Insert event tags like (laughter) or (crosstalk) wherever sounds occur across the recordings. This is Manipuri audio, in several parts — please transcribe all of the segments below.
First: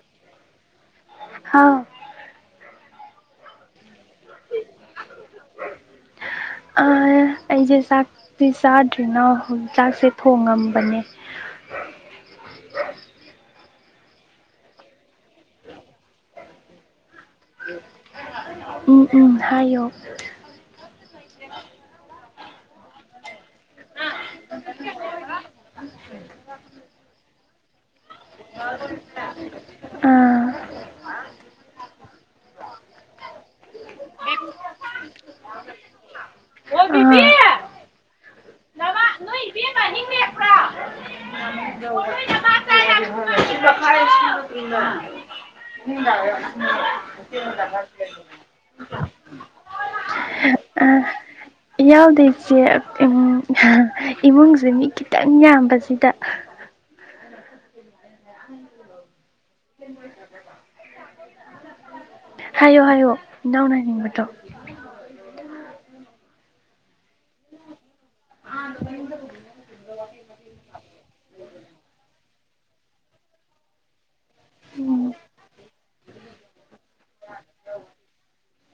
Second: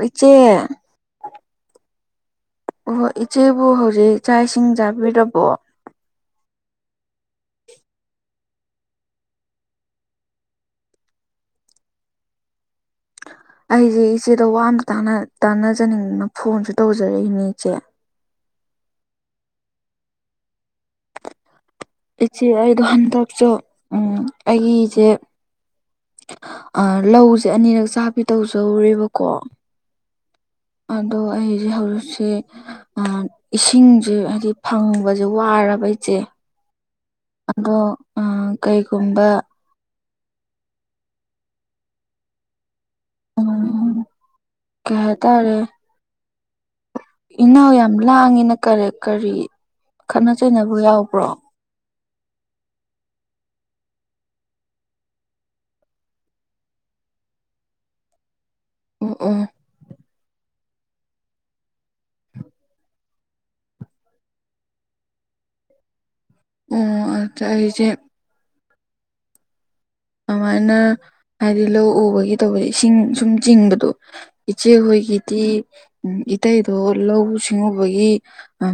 ꯎ ꯏꯆꯦ ꯍꯥꯎ ꯑꯣ ꯏꯆꯦꯕꯨ ꯍꯧꯖꯤꯛ ꯆꯥꯛ ꯏꯁꯤꯡ ꯆꯥꯕꯤꯔꯕꯣ ꯑ ꯑꯩꯁꯦ ꯆꯥꯛꯇꯤ ꯆꯥꯗ꯭ꯔꯤꯅ ꯆꯥꯛꯁꯦ ꯊꯣꯡꯉꯝꯕꯅꯦ ꯑꯩꯁꯦ ꯏꯆꯦꯗ ꯋꯥꯗ ꯇꯥꯟꯅꯖꯅꯤꯡꯗꯅ ꯐꯣꯟꯁꯨ ꯇꯧꯖꯔꯛꯏꯅꯤ ꯎꯝ ꯎꯝ ꯍꯥꯏꯌꯨ ꯏꯆꯦ ꯑꯩꯗꯣ ꯍꯟꯗꯛꯁꯨ ꯎꯝ ꯑꯩꯒꯤꯁꯦ ꯂꯧꯁꯦ ꯑꯅꯤꯔꯛ ꯆꯥꯕꯤ ꯇꯧꯖꯧꯦꯔꯤꯕꯀꯣ ꯑꯥ ꯑꯗꯣ ꯑꯩꯁꯦ ꯍꯧꯖꯤꯛꯁꯦ ꯏꯁꯤꯡꯁꯦ ꯍꯥꯏꯗꯤ ꯐꯪꯕꯁꯦ ꯋꯥꯔꯕ ꯏꯆꯦ ꯑꯥ ꯑꯗꯣ ꯀꯩꯒꯨꯝꯕ ꯎꯝ ꯀ ꯇꯔꯦ (unintelligible) ꯏꯅꯥꯎ ꯌꯥꯝ ꯂꯥꯡꯉꯤꯅ ꯀꯔ ꯀꯔꯤ ꯈꯠꯅ ꯆꯩꯅꯕ ꯌꯥꯎꯕ꯭ꯔꯣ ꯌꯥꯎꯗꯣꯏꯁꯦ ꯍꯥ ꯏ ꯏꯃꯨꯡꯁꯦ ꯃꯤ ꯈꯤꯇꯪ ꯌꯥꯝꯕꯁꯤꯗ ꯑꯣ ꯑꯣ ꯍꯥꯏꯌꯨ ꯍꯥꯏꯌꯨ ꯏꯅꯥꯎꯅ ꯍꯥꯏꯅꯤꯡꯕꯗꯣ ꯑꯣ ꯑꯗ ꯑꯩꯁꯦ ꯑ ꯑꯗꯨ ꯑꯗꯨꯃꯥꯏꯅ ꯍꯥꯏꯗꯤ ꯂꯧ ꯎꯕꯒꯤ ꯇꯧꯕꯁ ꯏꯁꯤꯡ ꯁꯨꯝ ꯆꯤꯡꯕꯗꯣ ꯎꯝ ꯏꯆꯦꯍꯣꯏꯒꯤꯗꯤ ꯏꯇꯩꯗꯣ ꯂꯧꯎ ꯁꯤꯡꯎꯕꯒꯤ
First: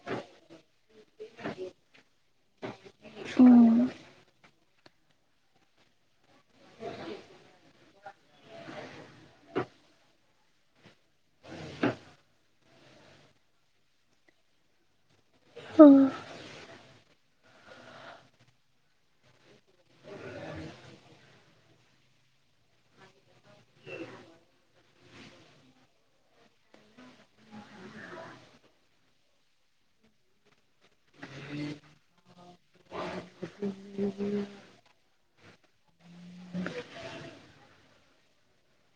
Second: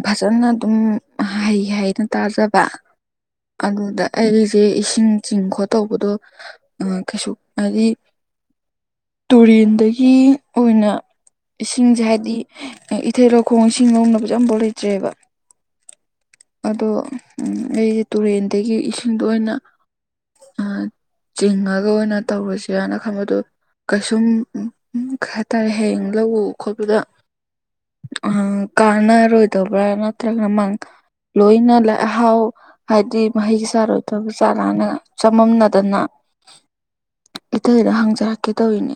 ꯐꯖꯅ ꯑꯗꯨꯝ ꯍꯩ ꯍꯥꯏ ꯑꯗꯨꯝ ꯇꯥꯖꯕ ꯎꯝ ꯑꯗꯨꯗ ꯑꯩꯁꯦ ꯏꯁꯤꯡ ꯆꯤꯡ ꯈꯣꯠꯇꯧꯕꯗꯣ ꯑ ꯀꯩꯁꯨ ꯍꯥꯏꯗꯤ ꯇꯨꯔꯦꯟꯗꯒꯤ ꯑꯣꯏꯅ ꯏꯁꯤꯡꯁꯦ ꯍꯥꯏꯗꯤ ꯏꯊꯩ ꯂꯧꯈꯣꯡ ꯏꯁꯤꯡ ꯂꯧꯅꯕꯁꯨ ꯑꯐꯥꯎ ꯂꯩꯇ꯭ꯔꯦꯕ ꯑꯝ ꯑꯗꯣ ꯑꯩꯁꯦ ꯇꯨꯔꯦꯟꯗꯒꯤ ꯏꯁꯤꯡꯗꯣ ꯑꯣꯏꯅ ꯆꯤꯡꯉꯒ ꯑꯣꯏꯅ ꯇꯧꯔꯁ ꯍꯥꯏꯅ ꯈꯟꯕꯗꯣ ꯀꯩꯁꯨꯝ ꯀꯩ ꯍꯥꯏꯇꯥꯔꯦ ꯍꯌꯦꯡ ꯂꯧꯎꯕ ꯈꯣꯠꯄꯗ ꯑ ꯀꯥꯟꯅ ꯔꫭꯏꯗꯕ꯭ꯔꯥ ꯅꯠꯇ꯭ꯔꯒ ꯃꯥꯡꯊꫭꯛ ꯂꯣꯏꯅ ꯂꯥꯏ ꯑꯍꯥꯎ ꯍꯥꯏꯗꯤ ꯃꯍꯩ ꯆꯥꯔꯣꯏꯗꯕ ꯆꯥꯔꯥꯅ ꯆꯃꯝꯅꯗꯅ ꯏꯇꯩꯗ ꯍꯪꯖꯔꯛꯀꯦ ꯇꯧꯅꯦ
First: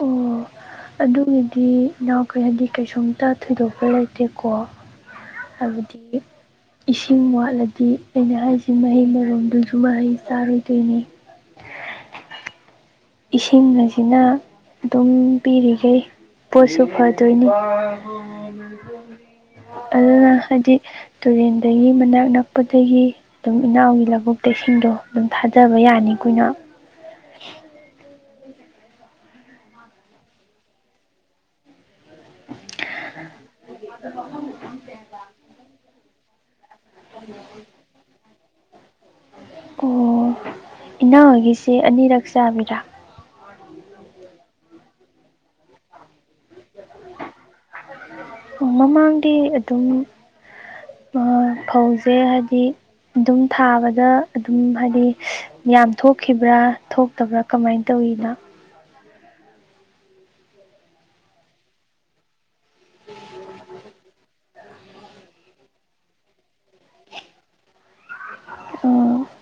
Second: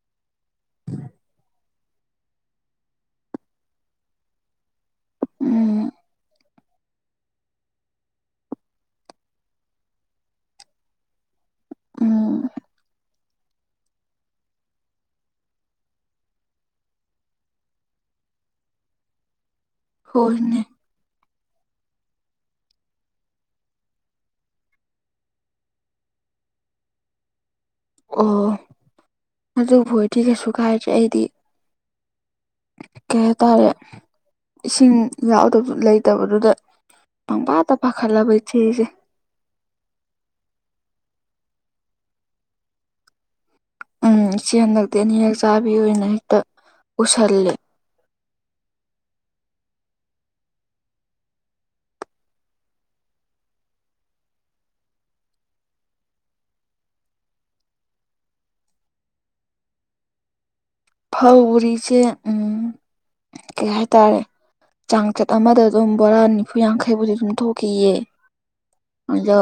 ꯑꯣ ꯑꯗꯨꯒꯤꯗꯤ ꯏꯅꯥꯎꯈꯩ ꯍꯥꯏꯗꯤ ꯀꯩꯁꯨꯝꯇ ꯊꯣꯏꯗꯣꯛꯄ ꯂꯩꯇꯦꯀꯣ ꯎꯝ ꯍꯥꯏꯕꯗꯤ ꯏꯁꯤꯡ ꯋꯥꯠꯂꯗꯤ ꯑꯩꯅ ꯍꯥꯏꯁꯤ ꯃꯍꯩ ꯃꯔꯣꯡꯗꯨꯁꯨ ꯃꯍꯩ ꯆꯥꯔꯣꯏꯗꯣꯏꯅꯤ ꯎꯝ ꯏꯁꯤꯡ ꯑꯁꯤꯅ ꯑꯗꯨꯝ ꯄꯤꯔꯤꯈꯩ ꯄꯣꯠꯁꯨ ꯐꯗꯣꯏꯅꯤ ꯑꯗꯨꯅ ꯍꯣꯏꯅꯦ ꯍꯥꯏꯗꯤ ꯇꯨꯔꯦꯟꯗꯒꯤ ꯃꯅꯥꯛ ꯅꯛꯄꯗꯒꯤ ꯑꯗꯨꯝ ꯏꯅꯥꯎꯒꯤ ꯂꯧꯕꯨꯛꯇ ꯏꯁꯤꯡꯗꯣ ꯑꯗꯨꯝ ꯊꯥꯖꯕ ꯌꯥꯅꯤ ꯑꯩꯈꯣꯏꯅ ꯑꯣ ꯑꯗꯨꯕꯨ ꯑꫭꯏꯗꯤ ꯀꯩꯁꯨ ꯀꯥꯏꯗ꯭ꯔꯦ ꯑꯩꯗꯤ ꯀꯩ ꯍꯥꯏꯇꯥꯔꯦ ꯏꯁꯤꯡ ꯌꯥꯎꯗꯕꯁꯨ ꯂꯩꯇꯕꯗꯨꯗ ꯄꯪꯄꯥꯇ ꯄꯥꯈꯠꯂꯕ ꯏꯆꯦꯁꯦ ꯑꯣ ꯏꯅꯥꯎꯒꯤꯁꯦ ꯑꯅꯤꯔꯛ ꯆꯥꯕꯤꯔꯥ ꯎꯝ ꯏꯆꯦ ꯍꯟꯗꯛꯇꯤ ꯑꯅꯤꯍꯦꯛ ꯆꯥꯕꯤ ꯑꯣꯏꯅ ꯍꯦꯛꯇ ꯎꯁꯜꯂꯤ ꯑꯣ ꯃꯃꯥꯡꯗꯤ ꯑꯗꯨꯝ ꯐꯧꯁꯦ ꯍꯥꯏꯗꯤ ꯑꯗꯨꯝ ꯊꯥꯕꯗ ꯑꯗꯨꯝ ꯍꯥꯏꯗꯤ ꯌꯥꯝ ꯊꯣꯛꯈꯤꯕ꯭ꯔꯥ ꯊꯣꯛꯇꯕ꯭ꯔꯥ ꯀꯃꯥꯏꯅ ꯇꯧꯋꯅ ꯐꯧ ꯎꯔꯤꯁꯦ ꯎꯝ ꯀꯩ ꯍꯥꯏꯇꯥꯔꯦ ꯆꯥꯡꯆꯠ ꯑꯃꯗ ꯑꯗꯨꯝ ꯕꯣꯔꯥ ꯅꯤꯐꯨ ꯌꯥꯡꯈꯩꯕꯨꯗꯤ ꯑꯗꯨꯝ ꯊꯣꯛꯈꯤꯑ ꯑꯗꯨꯗ ꯎꯝ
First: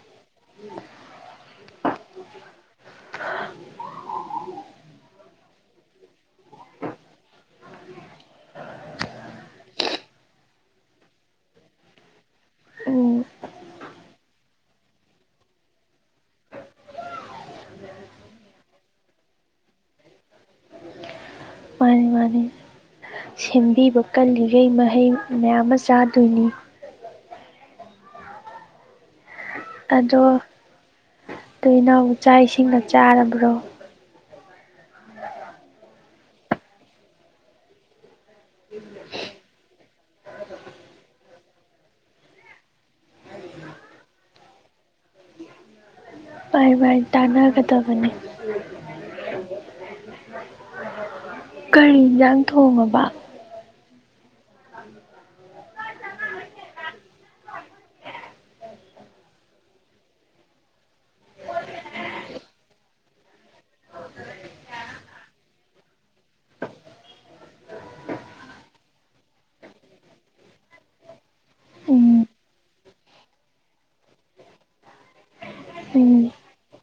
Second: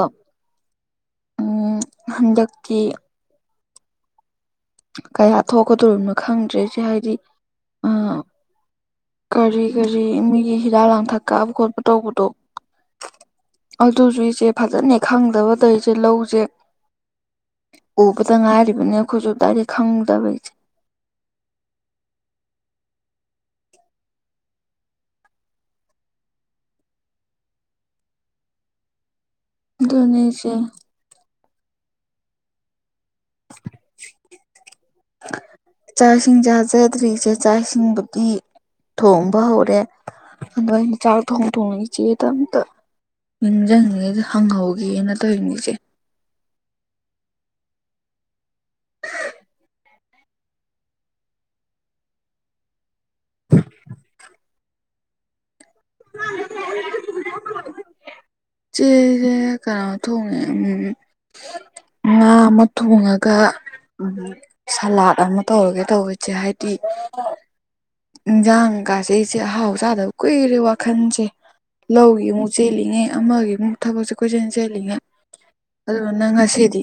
ꯎꯝ ꯍꯗꯀꯤ ꯀꯌꯥ ꯊꯣꯛꯀꯗꯣꯔꯤꯕꯅꯣ ꯈꯪꯗ꯭ꯔꯦ ꯁꯤ ꯍꯥꯏꯗꯤ ꯑ ꯀꯔꯤ ꯀꯔꯤ ꯃꯤꯒꯤ ꯍꯤꯗꯥꯛ ꯂꯥꯡꯊꯛ ꯀꯥꯕ ꯈꯣꯠꯄ ꯇꯣꯛ ꯄꯨꯇꯣꯛ ꯑꯗꯨꯁꯨ ꯏꯆꯦ ꯐꯖꯅ ꯈꯪꯗꯕꯗꯧ ꯏꯆꯦ ꯂꯧꯁꯦ ꯎꯕꯗ ꯉꯥꯏꯔꯤꯕꯅꯤ ꯑꯩꯈꯣꯏꯁꯨ ꯗꯥꯏꯗꯤ ꯈꯪꯗꯕꯩꯁꯦ ꯉꯅ ꯁꯦꯝꯕꯤꯕ ꯀꯜꯂꯤꯈꯩ ꯃꯍꯩ ꯃꯌꯥꯝ ꯑꯃ ꯆꯥꯗꯣꯏꯅꯤ ꯑꯗꯨꯅꯦ ꯑꯗꯣ ꯏꯆꯦ ꯇꯣꯏ ꯏꯅꯥꯎ ꯆꯥꯛ ꯏꯁꯤꯡꯅ ꯆꯥꯔꯕ꯭ꯔꯣ ꯆꯥꯛ ꯏꯁꯤꯡꯁꯦꯖꯗ꯭ꯔꯤꯁꯦ ꯆꯥꯛ ꯏꯁꯤꯡꯕꯒꯤ ꯊꯣꯡꯕ ꯍꯧꯔꯦ ꯑꯗꯨꯃ ꯑꯥꯏꯩꯅ ꯆꯥꯛ ꯊꯣꯡ ꯊꯣꯡꯉꯒꯤ ꯆꯦꯗ ꯑꯝꯇ ꯅꯤꯡꯁꯤꯡꯉꯦꯗ ꯍꯪ ꯍꯧꯒꯦꯅ ꯇꯧꯔꯤꯅꯤꯆꯦ ꯄꯥꯏꯚꯥꯏ ꯇꯥꯟꯅꯒꯗ ꯃꯅꯤ ꯀꯔꯤ ꯌꯦꯟꯖꯥꯡ ꯊꯣꯡꯉꯕ (inaudible) ꯆꯦꯁꯦ ꯀꯅꯥ ꯊꯣꯡꯉꯦ ꯎꯝ ꯉꯥ ꯑꯃ ꯊꯣꯡꯉꯒ ꯎ ꯁꯂꯥꯠ ꯑꯃ ꯇꯧꯔꯒꯦ ꯇꯧꯕꯁꯦ ꯍꯥꯏꯗꯤ ꯏꯟꯖꯥꯡ ꯀꯥꯁꯦꯁꯦ ꯑꯍꯥꯎ ꯆꯥꯗꯕ ꯀꯨꯏꯔꯦ ꯋꯥꯈꯟꯁꯦ ꯎꯝ ꯂꯧꯒꯤ ꯑꯃꯨꯛ ꯆꯦꯜꯂꯤꯉꯦ ꯑꯃꯒꯤ ꯑꯃꯨꯛ ꯊꯕꯛꯁꯦ ꯀꯣꯏꯁꯤꯟ ꯆꯜꯂꯤꯉꯦ ꯑꯗꯨ ꯎꯝ ꯅꯪ ꯉꯁꯤꯗꯤ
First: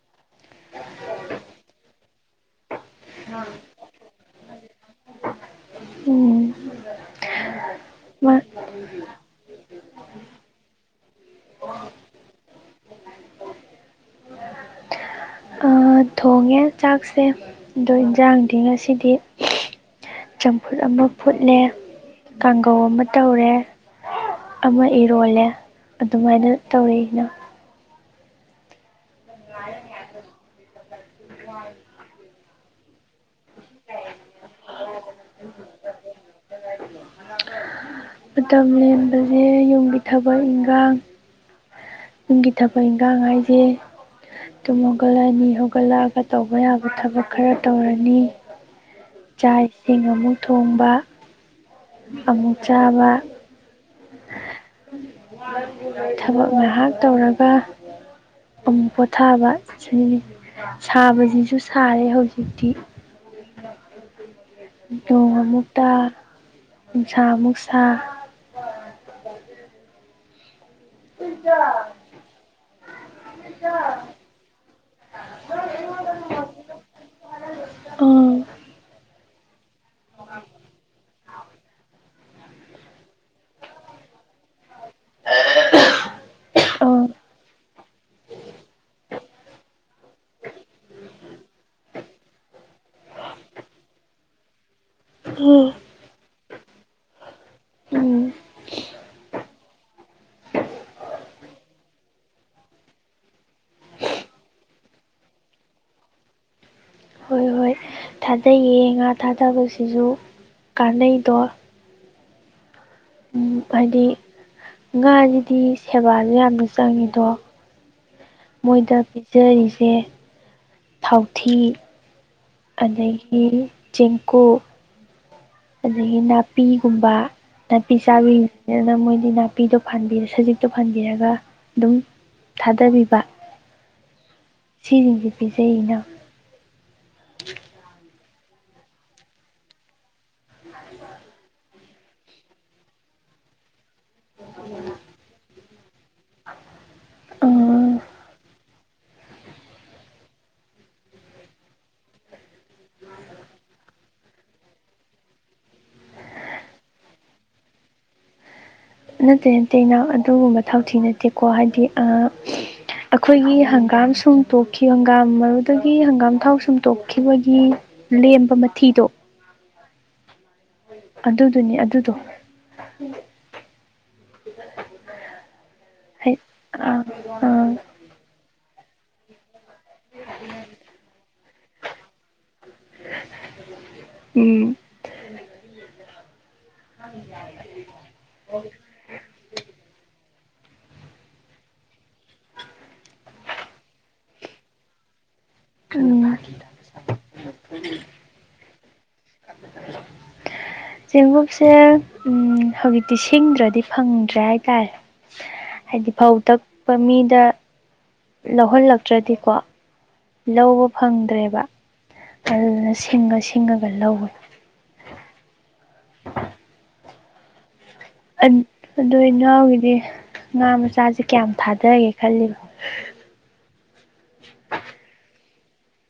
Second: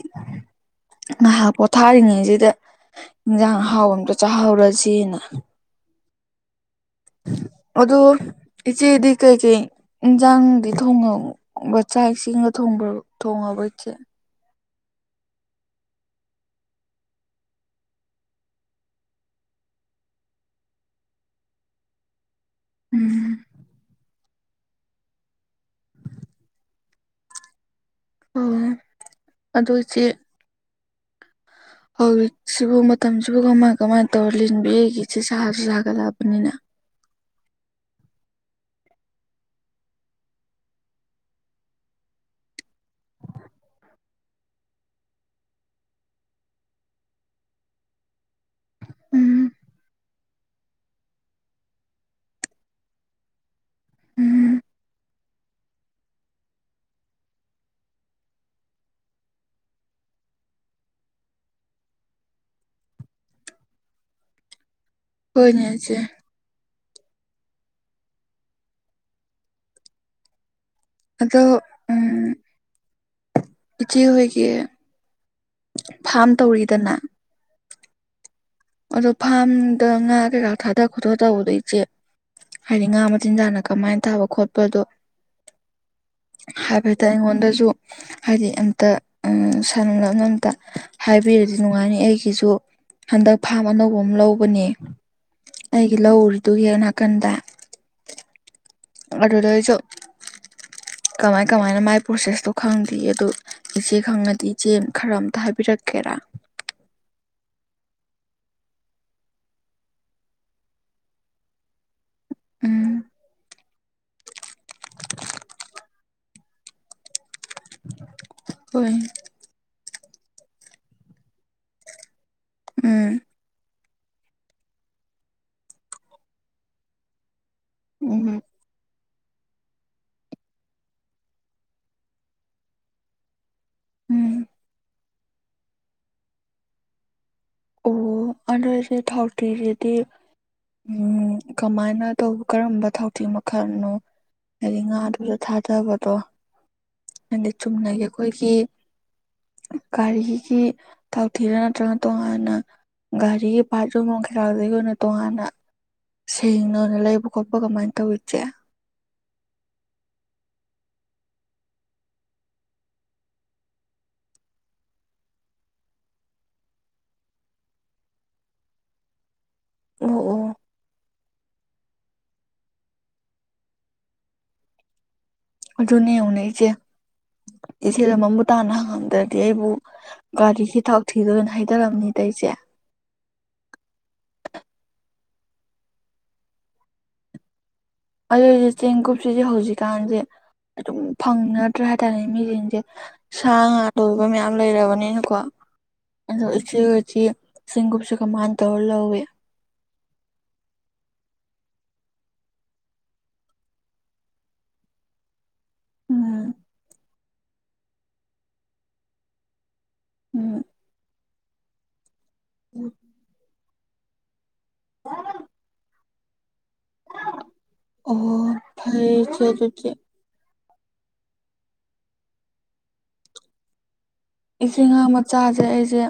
ꯉꯥꯏꯍꯥꯛ ꯄꯣꯊꯥꯔꯤꯉꯩꯁꯤꯗ ꯏꯟꯁꯥꯡ ꯑꯍꯥꯎ ꯑꯝꯇ ꯆꯥꯍꯧꯔꯁꯤꯅ ꯎꯝ ꯑꯣ ꯏꯆꯦꯗꯤ ꯀꯩꯀꯩ ꯏꯟꯁꯥꯡꯗꯤ ꯊꯣꯡꯉ ꯃꯕ ꯆꯥꯛ ꯏꯁꯤꯡꯒ ꯊꯣꯡꯕ ꯊꯣꯡꯉꯕ ꯏꯆꯦ ꯑꯥ ꯊꯣꯡꯉꯦ ꯆꯥꯛꯁꯦ ꯑꯗꯣ ꯏꯟꯁꯥꯡꯗꯤ ꯉꯁꯤꯗꯤ ꯆꯝꯐꯨꯠ ꯑꯃ ꯐꯨꯠꯂꯦ ꯀꯥꯡꯒꯧ ꯑꯃ ꯎꯝ ꯇꯧꯔꯦ ꯑꯃ ꯏꯔꯣꯜꯂꯦ ꯑꯗꯨꯃꯥꯏꯅ ꯇꯧꯔꯛꯏꯅ ꯑꯣ ꯑꯗꯨꯁꯦ (inaudible) ꯍꯧꯖꯤꯛꯁꯤꯕꯨ ꯃꯇꯝꯁꯤꯕꯨ ꯀꯃꯥꯏ ꯀꯃꯥꯏꯅ ꯇꯧꯔ ꯂꯤꯟꯕ ꯑꯩꯒꯤꯁꯤ ꯁꯥꯁꯨ ꯁꯥꯒꯠꯂꯛꯑꯕꯅꯤꯅ ꯃꯇꯝ ꯂꯦꯟꯕꯁꯦ ꯌꯨꯝꯒꯤ ꯊꯕꯛ ꯏꯟꯈꯥꯡ ꯌꯨꯡꯒꯤ ꯊꯕꯛ ꯏꯟꯈꯥꯡ ꯍꯥꯏꯁꯦ (inaudible) ꯑꯗꯨꯨꯝ ꯍꯧꯒꯠꯂꯛꯅꯤ ꯍꯧꯒꯠꯂꯛꯑꯒ ꯇꯧꯕ ꯌꯥꯕ ꯊꯕꯛ ꯈꯔ ꯇꯧꯔꯅꯤ ꯎꯝ ꯆꯥꯛ ꯏꯁꯤꯡ ꯑꯃꯨꯛ ꯊꯣꯡꯕ ꯑꯃꯨꯛ ꯆꯥꯕ ꯎꯝ (unintelligible) (inaudible) ꯊꯕꯛ ꯉꯥꯏꯍꯥꯛ ꯇꯧꯔꯒ ꯑꯃꯨꯛ ꯄꯣꯊꯥꯕ ꯁꯤꯅꯤ ꯁꯥꯕꯁꯤꯁꯨ ꯁꯥꯔꯦ ꯍꯧꯖꯤꯛꯇꯤ ꯅꯣꯡ ꯍꯣꯏꯅꯦ ꯑꯃꯨꯛꯇ ꯏꯆꯦ ꯎꯟꯁꯥ ꯑꯃꯨꯛ ꯁꯥ ꯑꯗꯣ ꯎꯝ ꯏꯆꯦꯍꯣꯏꯒꯤ ꯐꯥꯔꯝ ꯇꯧꯔꯤꯗꯅ ꯑꯣ (unintelligible) (inaudible) ꯑꯗꯣ ꯐꯥꯔꯝꯗ ꯉꯥ ꯀꯩꯀꯥ ꯊꯥꯗ ꯈꯣꯠꯇ ꯇꯧꯗꯣꯏꯁꯦ ꯍꯥꯏꯗꯤ ꯉꯥ ꯃꯆꯤꯟꯖꯥꯛꯅ ꯀꯃꯥꯏꯅ ꯇꯥꯕ ꯈꯣꯠꯄꯗꯣ ꯍ (unintelligible) (inaudible) ꯍꯥꯏꯐꯦꯠꯇ ꯑꯩꯉꯣꯟꯗꯁꯨ ꯍꯥꯏꯗꯤ ꯑꯝꯇ ꯁꯥꯟꯅꯕꯝ ꯂꯞꯅ ꯑꯝꯇ ꯍꯥꯏꯕꯤꯔꯗꯤ ꯅꯨꯡꯉꯥꯏꯅꯤ ꯑꯩꯒꯤꯁꯨ ꯍꯟꯗꯛ ꯐꯥꯝ ꯑꯅꯧꯕ ꯑꯃ ꯂꯧꯕꯅꯦ ꯍ (unintelligible) (inaudible) ꯑꯩꯒꯤ ꯂꯧ ꯎꯔꯤꯗꯨꯒꯤ ꯅꯥꯀꯟꯗ ꯎꯝ (unintelligible) (inaudible) ꯑꯗꯨꯗꯩ ꯑꯩꯁꯨ ꯀꯃꯥꯏ ꯀꯃꯥꯏꯅ ꯃꯥꯏ ꯄ꯭ꯔꯣꯁꯦꯁꯇꯣ ꯈꯪꯗꯦ ꯑꯗꯨ ꯏꯆꯦ ꯈꯪꯉꯗꯤ ꯏꯆꯦ ꯈꯔ ꯑꯝꯇ ꯍꯥꯏꯕꯤꯔꯛꯀꯦꯔꯥ ꯍꯣꯏ ꯍꯣꯏ ꯊꯥꯗꯩꯌꯦ ꯉꯥ ꯊꯥꯗꯕꯁꯤꯁꯨ ꯀꯥꯟꯅꯩꯗꯣ ꯎꯝ (inaudible) (unintelligible) ꯍꯥꯏꯗꯤ ꯉꯥꯁꯤꯗꯤ ꯁꯦꯕꯥꯁꯨ ꯌꯥꯝꯅ ꯆꯪꯉꯤꯗꯣ ꯍꯣꯏ ꯃꯣꯏꯗ ꯄꯤꯖꯔꯤꯁꯦ ꯊꯥꯎꯊꯤ ꯎꯝ ꯑꯗꯒꯤ ꯆꯤꯡꯀꯨ ꯑꯗꯒꯤ ꯅꯥꯄꯤꯒꯨꯝꯕ ꯅꯥꯄꯤ ꯆꯥꯕꯤ ꯎꯝ ꯑꯗꯨꯅ ꯃꯣꯏꯗꯤ ꯅꯥꯄꯤꯗꯣ ꯐꯕꯤꯔ ꯁꯖꯤꯛꯇꯣ ꯐꯟꯕꯤꯔꯒ ꯑꯗꯨꯝ ꯊꯥꯗꯕꯤꯕ ꯎꯝ (unintelligible) (inaudible) ꯁꯤꯁꯤꯡꯁꯤ ꯄꯤꯖ ꯑꯩꯅ ꯎ (inaudible) (unintelligible) ꯑꯣ ꯑꯗꯨꯗꯁ ꯊꯥꯎꯇꯤꯁꯤꯗꯤ ꯎ ꯀꯃꯥꯏꯅ ꯇꯧꯕ ꯀꯔꯝꯕ ꯊꯥꯎꯊꯤ ꯃꯈꯜꯅꯣ ꯍꯥꯏꯗꯤ ꯉꯥꯗꯨꯗ ꯊꯥꯗꯕꯗꯣ ꯑꯗꯤ ꯆꯨꯝꯅꯒꯤ ꯑꯩꯈꯣꯏꯒꯤ ꯒꯥꯔꯤꯒꯤ ꯊꯧꯊꯤꯔ ꯅꯠꯇ꯭ꯔꯒꯅ ꯇꯣꯉꯥꯟꯅ ꯒꯥꯔꯤꯒꯤ ꯄꯥꯔꯠ ꯃꯈ ꯍꯔꯥꯎꯗꯒꯤ ꯑꯣꯏꯅ ꯇꯣꯉꯥꯟꯅ ꯁꯦꯡꯅ ꯑꯣꯏꯅ ꯂꯩꯕ ꯈꯣꯠꯄ ꯀꯃꯥꯏꯅ ꯇꯧꯋꯁꯦ ꯅꯠꯇꯦ ꯅꯠꯇꯦ ꯏꯅꯥꯎ ꯑꯗꯨꯒꯨꯝꯕ ꯊꯥꯎꯊꯤ ꯅꯠꯇꯦꯀꯣ ꯍꯥꯏꯗꯤ ꯑꯥ ꯑꯈꯣꯏꯒꯤ ꯍꯪꯒꯥꯝ ꯁꯨꯝꯊꯣꯛꯈꯤꯕ ꯍꯪꯒꯥꯝ ꯃꯔꯨꯗꯒꯤ ꯍꯪꯒꯥꯝ ꯊꯥꯎ ꯁꯨꯝꯊꯣꯛꯈꯤꯕꯒꯤ ꯑꯂꯦꯝꯕ ꯃꯊꯤꯗꯣ ꯑꯣ ꯑꯣ ꯑꯗꯨꯗꯨꯅꯤ ꯑꯗꯨꯗꯣ ꯑꯗꯨꯅꯦ ꯌꯦꯡꯉꯨꯅꯦ ꯏꯆꯦ ꯏꯆꯦꯗ ꯃꯃꯨꯠ ꯇꯥꯅ ꯍꯪꯉꯝꯗ꯭ꯔꯗꯤ ꯑꯩꯕꯨ ꯒꯥꯔꯤꯒꯤ ꯊꯧꯊꯤꯗꯣꯏꯅ ꯍꯥꯏꯊꯔꯝꯅꯤꯗ ꯑꯩꯁꯦ ꯎꯝ (inaudible) (inaudible) ꯑꯗꯨꯗꯤ ꯆꯦꯡꯀꯨꯞꯁꯤꯗꯤ ꯍꯧꯖꯤꯛꯀꯥꯟꯁꯦ ꯑꯗꯨꯝ ꯐꯪꯅꯗ꯭ꯔꯦ ꯍꯥꯏꯇꯥꯔꯦ ꯃꯤꯁꯤꯡꯁꯦ ꯁꯥ ꯉꯥ ꯂꯣꯏꯕ ꯃꯌꯥꯝ ꯂꯩꯔꯕꯅꯤꯅꯀꯣ ꯎꯝ ꯑꯗꯨ ꯏꯆꯦꯈꯣꯏꯁꯤ ꯆꯦꯡꯒꯨꯞꯁ ꯀꯃꯥꯏ ꯇꯧꯔꯤꯒꯦ ꯍꯧꯖꯤꯛ ꯆꯦꯡꯒꯨꯞꯁꯦ ꯍꯧꯖꯤꯛꯇꯤ ꯁꯤꯡꯗ꯭ꯔꯗꯤ ꯐꯪꯗ꯭ꯔꯦ ꯍꯥꯏꯇꯥꯔꯦ ꯍꯥꯏꯗꯤ ꯐꯧ ꯎꯝ ꯇꯛꯄ ꯃꯤꯗ ꯂꯧꯍꯜꯂꯛꯇ꯭ꯔꯗꯤꯀꯣ ꯎꯝ ꯂꯧꯕ ꯐꯪꯗ꯭ꯔꯦꯕ ꯑꯗꯨꯅ ꯁꯤꯡꯉ ꯁꯤꯡꯉꯒ ꯂꯧꯋꯦ (unintelligible) (inaudible) ꯑꯣ ꯑꯗꯨ ꯐꯩ ꯏꯆꯦ ꯑꯗꯨꯗꯤ ꯏꯅꯥꯎꯒꯤꯗꯤ ꯉꯥ ꯃꯆꯥꯁꯦ ꯀꯌꯥꯝ ꯊꯥꯗꯒꯦ ꯈꯜꯂꯤꯕ ꯏꯆꯦ ꯉꯥ ꯃꯆꯥꯁꯦ ꯑꯩꯁꯦ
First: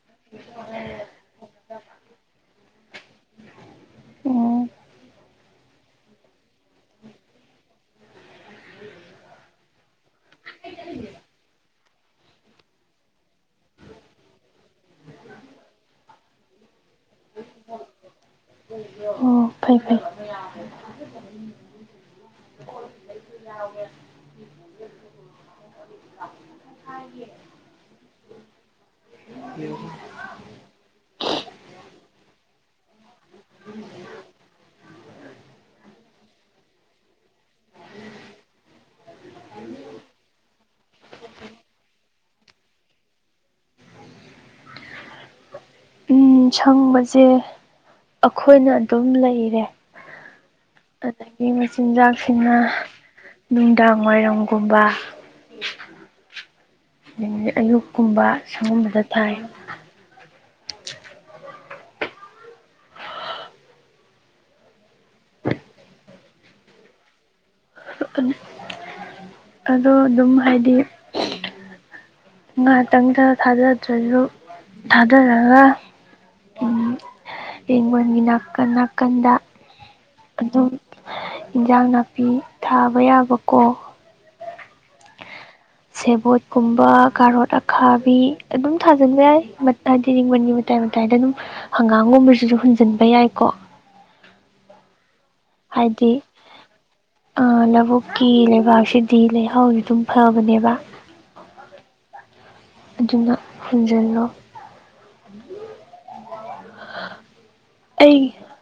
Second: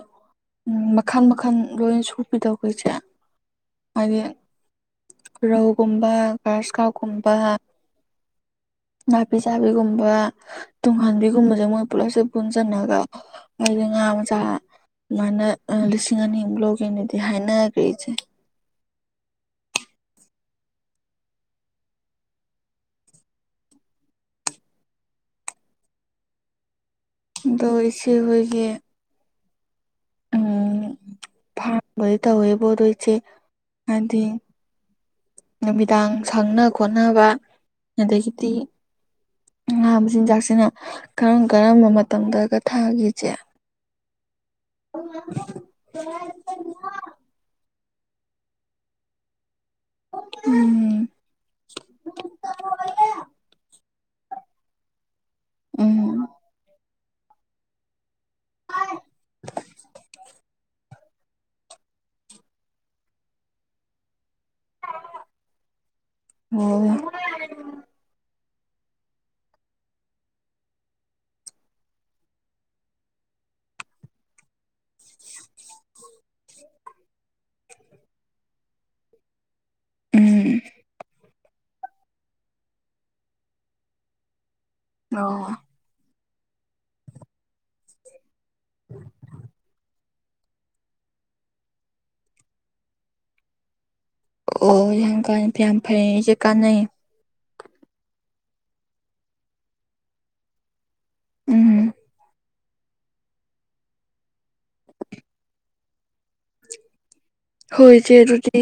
ꯎꯝ ꯃꯈꯜ ꯃꯈꯜ ꯂꯣꯏ ꯁꯨꯄꯤꯗꯣ (unintelligible) ꯏꯆꯦ ꯍꯥꯏꯗꯤ ꯎꯝ ꯔꯧꯒꯨꯝꯕ ꯒ꯭ꯔꯥꯁ ꯀꯞꯒꯨꯝꯕ ꯅꯥꯄꯤ ꯆꯥꯕꯤꯒꯨꯝꯕ ꯇꯨꯡꯍꯟꯕꯤꯒꯨꯝꯕꯁꯦ ꯃꯣꯏ ꯄꯨꯂꯞꯁꯦ ꯄꯨꯟꯁꯤꯟꯅꯒ ꯍꯥꯏꯗꯤ ꯉꯥ ꯃꯆꯥ ꯑꯗꯨꯃꯥꯏꯅ ꯂꯤꯁꯤꯡ ꯑꯅꯤꯃꯨꯛ ꯂꯧꯒꯦꯅꯗꯤ ꯍꯥꯏꯅꯈ꯭ꯔꯦ ꯏꯆꯦ ꯍꯣ ꯐꯩ ꯐꯩ (inaudible) (inaudible) ꯑꯗꯣ ꯏꯆꯦꯍꯣꯏꯒꯤ (inaudible) ꯎꯝ ꯐꯥꯝꯒꯗꯤ ꯇꯧꯔꯤꯕ꯭ꯔꯣ ꯑꯗꯨ ꯏꯆꯦ (inaudible) (unintelligible) ꯅꯨꯃꯤꯗꯥꯡ ꯁꯪꯅ ꯈꯣꯠꯅꯕ ꯑꯗꯒꯤꯗꯤ ꯉꯥ ꯃꯆꯤꯟꯖꯥꯛꯁꯤꯅ ꯀꯔꯝ ꯀꯔꯝꯕ ꯃꯇꯝꯗꯒ ꯊꯥꯒꯦ ꯏꯆꯦ (inaudible) ꯎꯝ ꯁꯪꯕꯁꯦ ꯑꯈꯣꯏꯅ ꯑꯗꯨꯝ ꯂꯩꯔꯦ ꯎꯝ ꯑꯗꯒꯤ ꯃꯆꯤꯟꯖꯥꯛꯁꯤꯅ ꯅꯨꯡꯗꯥꯡ ꯋꯥꯏꯔꯝꯒꯨꯝꯕ ꯎꯝ ꯑꯗꯒꯤꯗꯤ ꯑꯌꯨꯛꯀꯨꯝꯕ ꯁꯪꯒꯨꯝꯕꯗ ꯊꯥꯏ ꯑꯣ (unintelligible) ꯑꯗꯣ ꯑꯗꯨꯝ ꯍꯥꯏꯗꯤ ꯉꯍꯥꯛꯇꯪꯗ ꯊꯥꯗ꯭ꯔ ꯗ꯭ꯔꯁꯨ ꯊꯗꯌꯥꯒ ꯎꯝ ꯍꯤꯡꯒꯣꯟꯒꯤ ꯅꯥꯀꯟ ꯅꯥꯀꯟꯗ ꯎꯝ ꯑꯗꯨꯝ ꯏꯟꯖꯥꯡ ꯅꯥꯄꯤ ꯊꯥꯕ ꯌꯥꯕꯀꯣ ꯑꯣ ꯁꯦꯕꯣꯠꯀꯨꯝꯕ ꯀꯥꯔꯣꯠ ꯑꯈꯥꯕꯤ ꯑꯗꯨꯝ ꯊꯥꯖꯤꯟꯕ ꯌꯥꯏ ꯃꯠ ꯍꯥꯏ (unintelligible) ꯃꯇꯥꯏ ꯃꯇꯥꯏꯗ ꯑꯗꯨꯝ ꯍꯪꯒꯥꯝꯒꯨꯝꯕꯁꯤꯁꯨ ꯍꯨꯟꯖꯤꯟꯕ ꯌꯥꯏꯀꯣ ꯑꯣ ꯌꯥꯝ (unintelligible) ꯌꯥꯝ ꯐꯩ ꯏꯆꯦ ꯀꯥꯟꯅꯩ ꯑꯥ ꯂꯧꯕꯨꯛꯀꯤ ꯂꯩꯕꯥꯛꯁꯤꯗꯤ ꯂꯩꯍꯥꯎꯗꯤ ꯑꯗꯨꯝ ꯐꯕꯅꯦꯕ ꯎꯝ ꯑꯗꯨꯅ ꯍꯨꯖꯤꯜꯂꯣ ꯍꯣꯏ ꯏꯆꯦ ꯑꯩ ꯑꯗꯨꯗꯤ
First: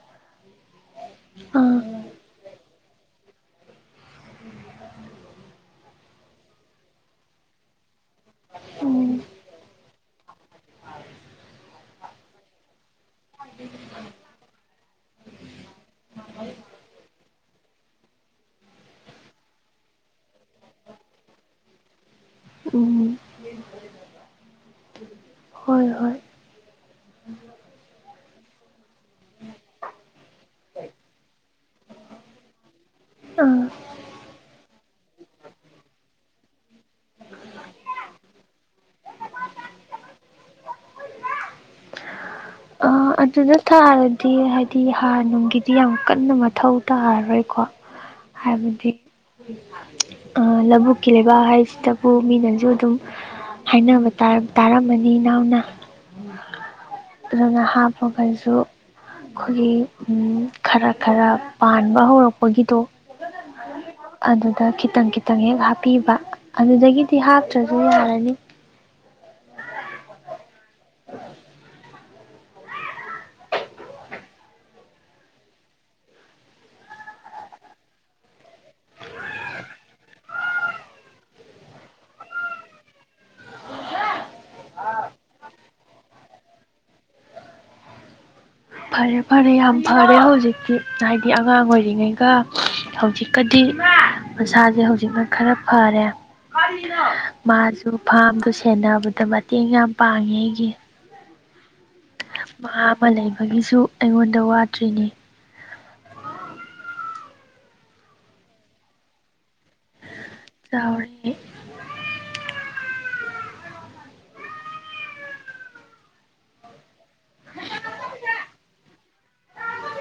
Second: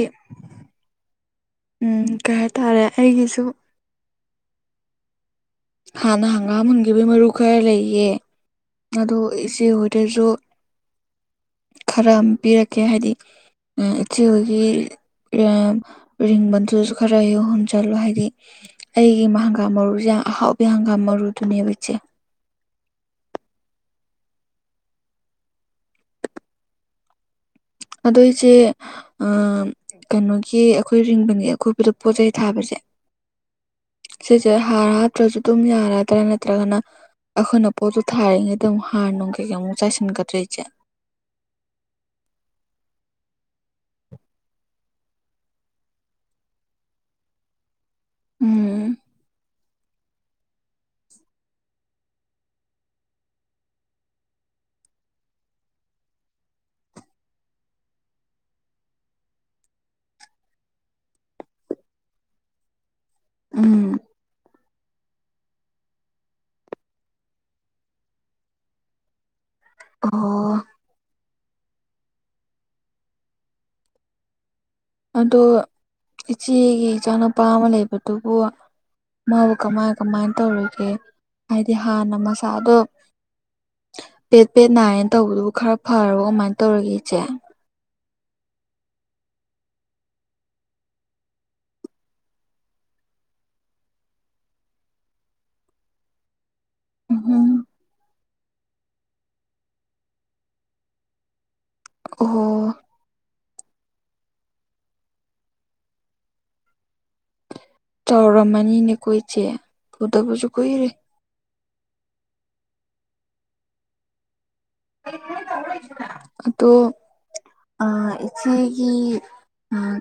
ꯑꯥ ꯎꯝ ꯀꯩ ꯍꯥꯏꯇꯥꯔꯦ ꯑꯩꯒꯤꯁꯨ ꯍꯥꯟꯅ ꯍꯪꯒꯥꯝ ꯍꯨꯟꯈꯤꯕꯩ ꯃꯔꯨ ꯈꯔ ꯂꯩꯌꯦ ꯑ ꯎꯝ ꯏꯆꯦꯍꯣꯏꯗꯁꯨ ꯈꯔ ꯑꯃ ꯄꯤꯔꯛꯀꯦ ꯍꯥꯏꯗꯤ ꯑ ꯏꯆꯤ ꯍꯧꯒ ꯑ ꯔꯤꯡꯕꯗꯨꯁꯨ ꯈꯔ ꯍꯎꯧꯍꯟ ꯆꯠꯂꯨ ꯍꯥꯏꯗꯤ ꯑꯩꯒꯤ ꯍꯪꯒꯥꯝ ꯃꯔꯨꯁꯦ ꯌꯥꯝ ꯑꯍꯥꯎꯕ ꯍꯪꯒꯥꯝ ꯃꯔꯨꯗꯨꯅꯦꯕ ꯏꯠꯆꯦ ꯎꯝ ꯍꯣꯏ ꯍꯣꯏ ꯑꯗꯨꯗꯏꯁꯦ ꯑ ꯀꯩꯅꯣꯒꯤ ꯑꯩꯈꯣꯏ ꯔꯤꯡꯕꯒꯤ ꯑꯀꯣꯏꯕꯗ ꯄꯣꯠꯆꯩ ꯊꯥꯕꯁꯦ ꯑꯝ ꯁꯤꯁꯦ ꯍꯥꯔ ꯍꯥꯠꯇ꯭ꯔꯁꯨ ꯑꯗꯨꯝ ꯌꯥꯔꯗ꯭ꯔꯥ ꯅꯠꯇ꯭ꯔꯒꯅ ꯑꯩꯈꯣꯏꯅ ꯄꯣꯠꯇꯨ ꯊꯥꯔꯤꯉꯩꯗꯨꯛ ꯍꯥꯔ ꯅꯨꯡ ꯀꯩꯀꯩꯃꯨꯛ ꯆꯥꯏꯁꯤꯟꯒꯗ꯭ꯔꯔꯤ ꯏꯆꯦ ꯑꯗꯨꯗ ꯊꯥꯔꯗꯤ ꯍꯥꯏꯗꯤ ꯍꯥꯥꯟꯔ ꯅꯨꯡꯒꯤꯗꯤ ꯌꯥꯝ ꯀꯟꯅ ꯃꯊꯧ ꯇꯥꯔꯔꯣꯏꯀꯣ ꯍꯥꯏꯕꯨꯗꯤ ꯎꯝ ꯂꯧꯕꯨꯛꯀꯤ ꯂꯩꯕꯥꯛ ꯍꯥꯏꯁꯤꯗꯕꯨ ꯃꯤꯅꯁꯨ ꯑꯗꯨꯝ ꯍꯥꯏꯅꯕ ꯇꯥꯔꯝꯃꯅꯤ ꯏꯅꯥꯎꯅ ꯑꯗꯨꯅꯞ ꯑꯩꯈꯁꯨ ꯑꯩꯈꯣꯏꯒꯤ ꯈꯔ ꯈꯔ ꯄꯥꯟꯕ ꯍꯧꯔꯛꯄꯒꯤꯗꯣ ꯎꯝ ꯑꯗꯨ ꯑ ꯈꯤꯇꯪ ꯈꯤꯇꯪ ꯍꯦꯛ ꯍꯥꯞꯄꯤꯕ ꯑꯗꯨꯗꯒꯤꯗꯤ ꯍꯥꯞꯇ꯭ꯔꯁꯨ ꯌꯥꯔꯅꯤ ꯑꯣ (unintelligible) ꯑꯗꯣ ꯏꯆꯦꯒꯤ ꯏꯆꯥ ꯅꯨꯄꯥ ꯑꯃ ꯂꯩꯕꯗꯨꯕꯨ ꯃꯥꯕꯨ ꯀꯃꯥꯏ ꯀꯃꯥꯏ ꯇꯧꯔꯒꯦ ꯍꯥꯏꯗꯤ ꯍꯥꯟꯅ ꯃꯆꯥꯥꯗꯣ ꯄꯦꯠ ꯄꯦꯠ ꯅꯥꯏꯌꯦꯅ ꯇꯧꯕꯗꯨꯕꯨ ꯈꯔ ꯐꯔꯣ ꯀꯃꯥꯏꯅ ꯇꯧꯔꯒꯦ ꯏꯆꯦ ꯐꯔꯦ ꯐꯔꯦ ꯌꯥꯝ ꯐꯔꯦ ꯍꯧꯖꯤꯛꯇꯤ ꯍꯥꯏꯗꯤ ꯑꯉꯥꯡ ꯑꯣꯏꯔꯤꯉꯩꯒ ꯍꯧꯖꯤꯛꯀꯗꯤ ꯃꯁꯥꯁꯦ ꯍꯧꯖꯤꯛꯃꯛ ꯈꯔ ꯐꯔꯦ ꯎꯝ ꯃꯥꯁꯨ ꯐꯥꯝꯗꯨ ꯁꯦꯟꯅꯕꯗ ꯃꯇꯦꯡ ꯌꯥꯝ ꯄꯥꯡꯉꯦ ꯑꯩꯒꯤ ꯑꯣꯍꯣ ꯃꯍꯥꯛꯥ ꯑꯃ ꯂꯩꯕꯒꯤꯁꯨ ꯑꯩꯉꯣꯟꯗ ꯋꯥꯠꯇ꯭ꯔꯤꯅꯤ ꯆꯥꯎꯧꯔꯝꯃꯅꯤꯅꯦ ꯀꯣꯏ ꯏꯆꯦ ꯑꯗꯨꯗꯕꯨꯁꯨ ꯆꯥꯎꯔ ꯑꯗꯨꯣ ꯑ ꯏꯆꯦꯒꯤ ꯑ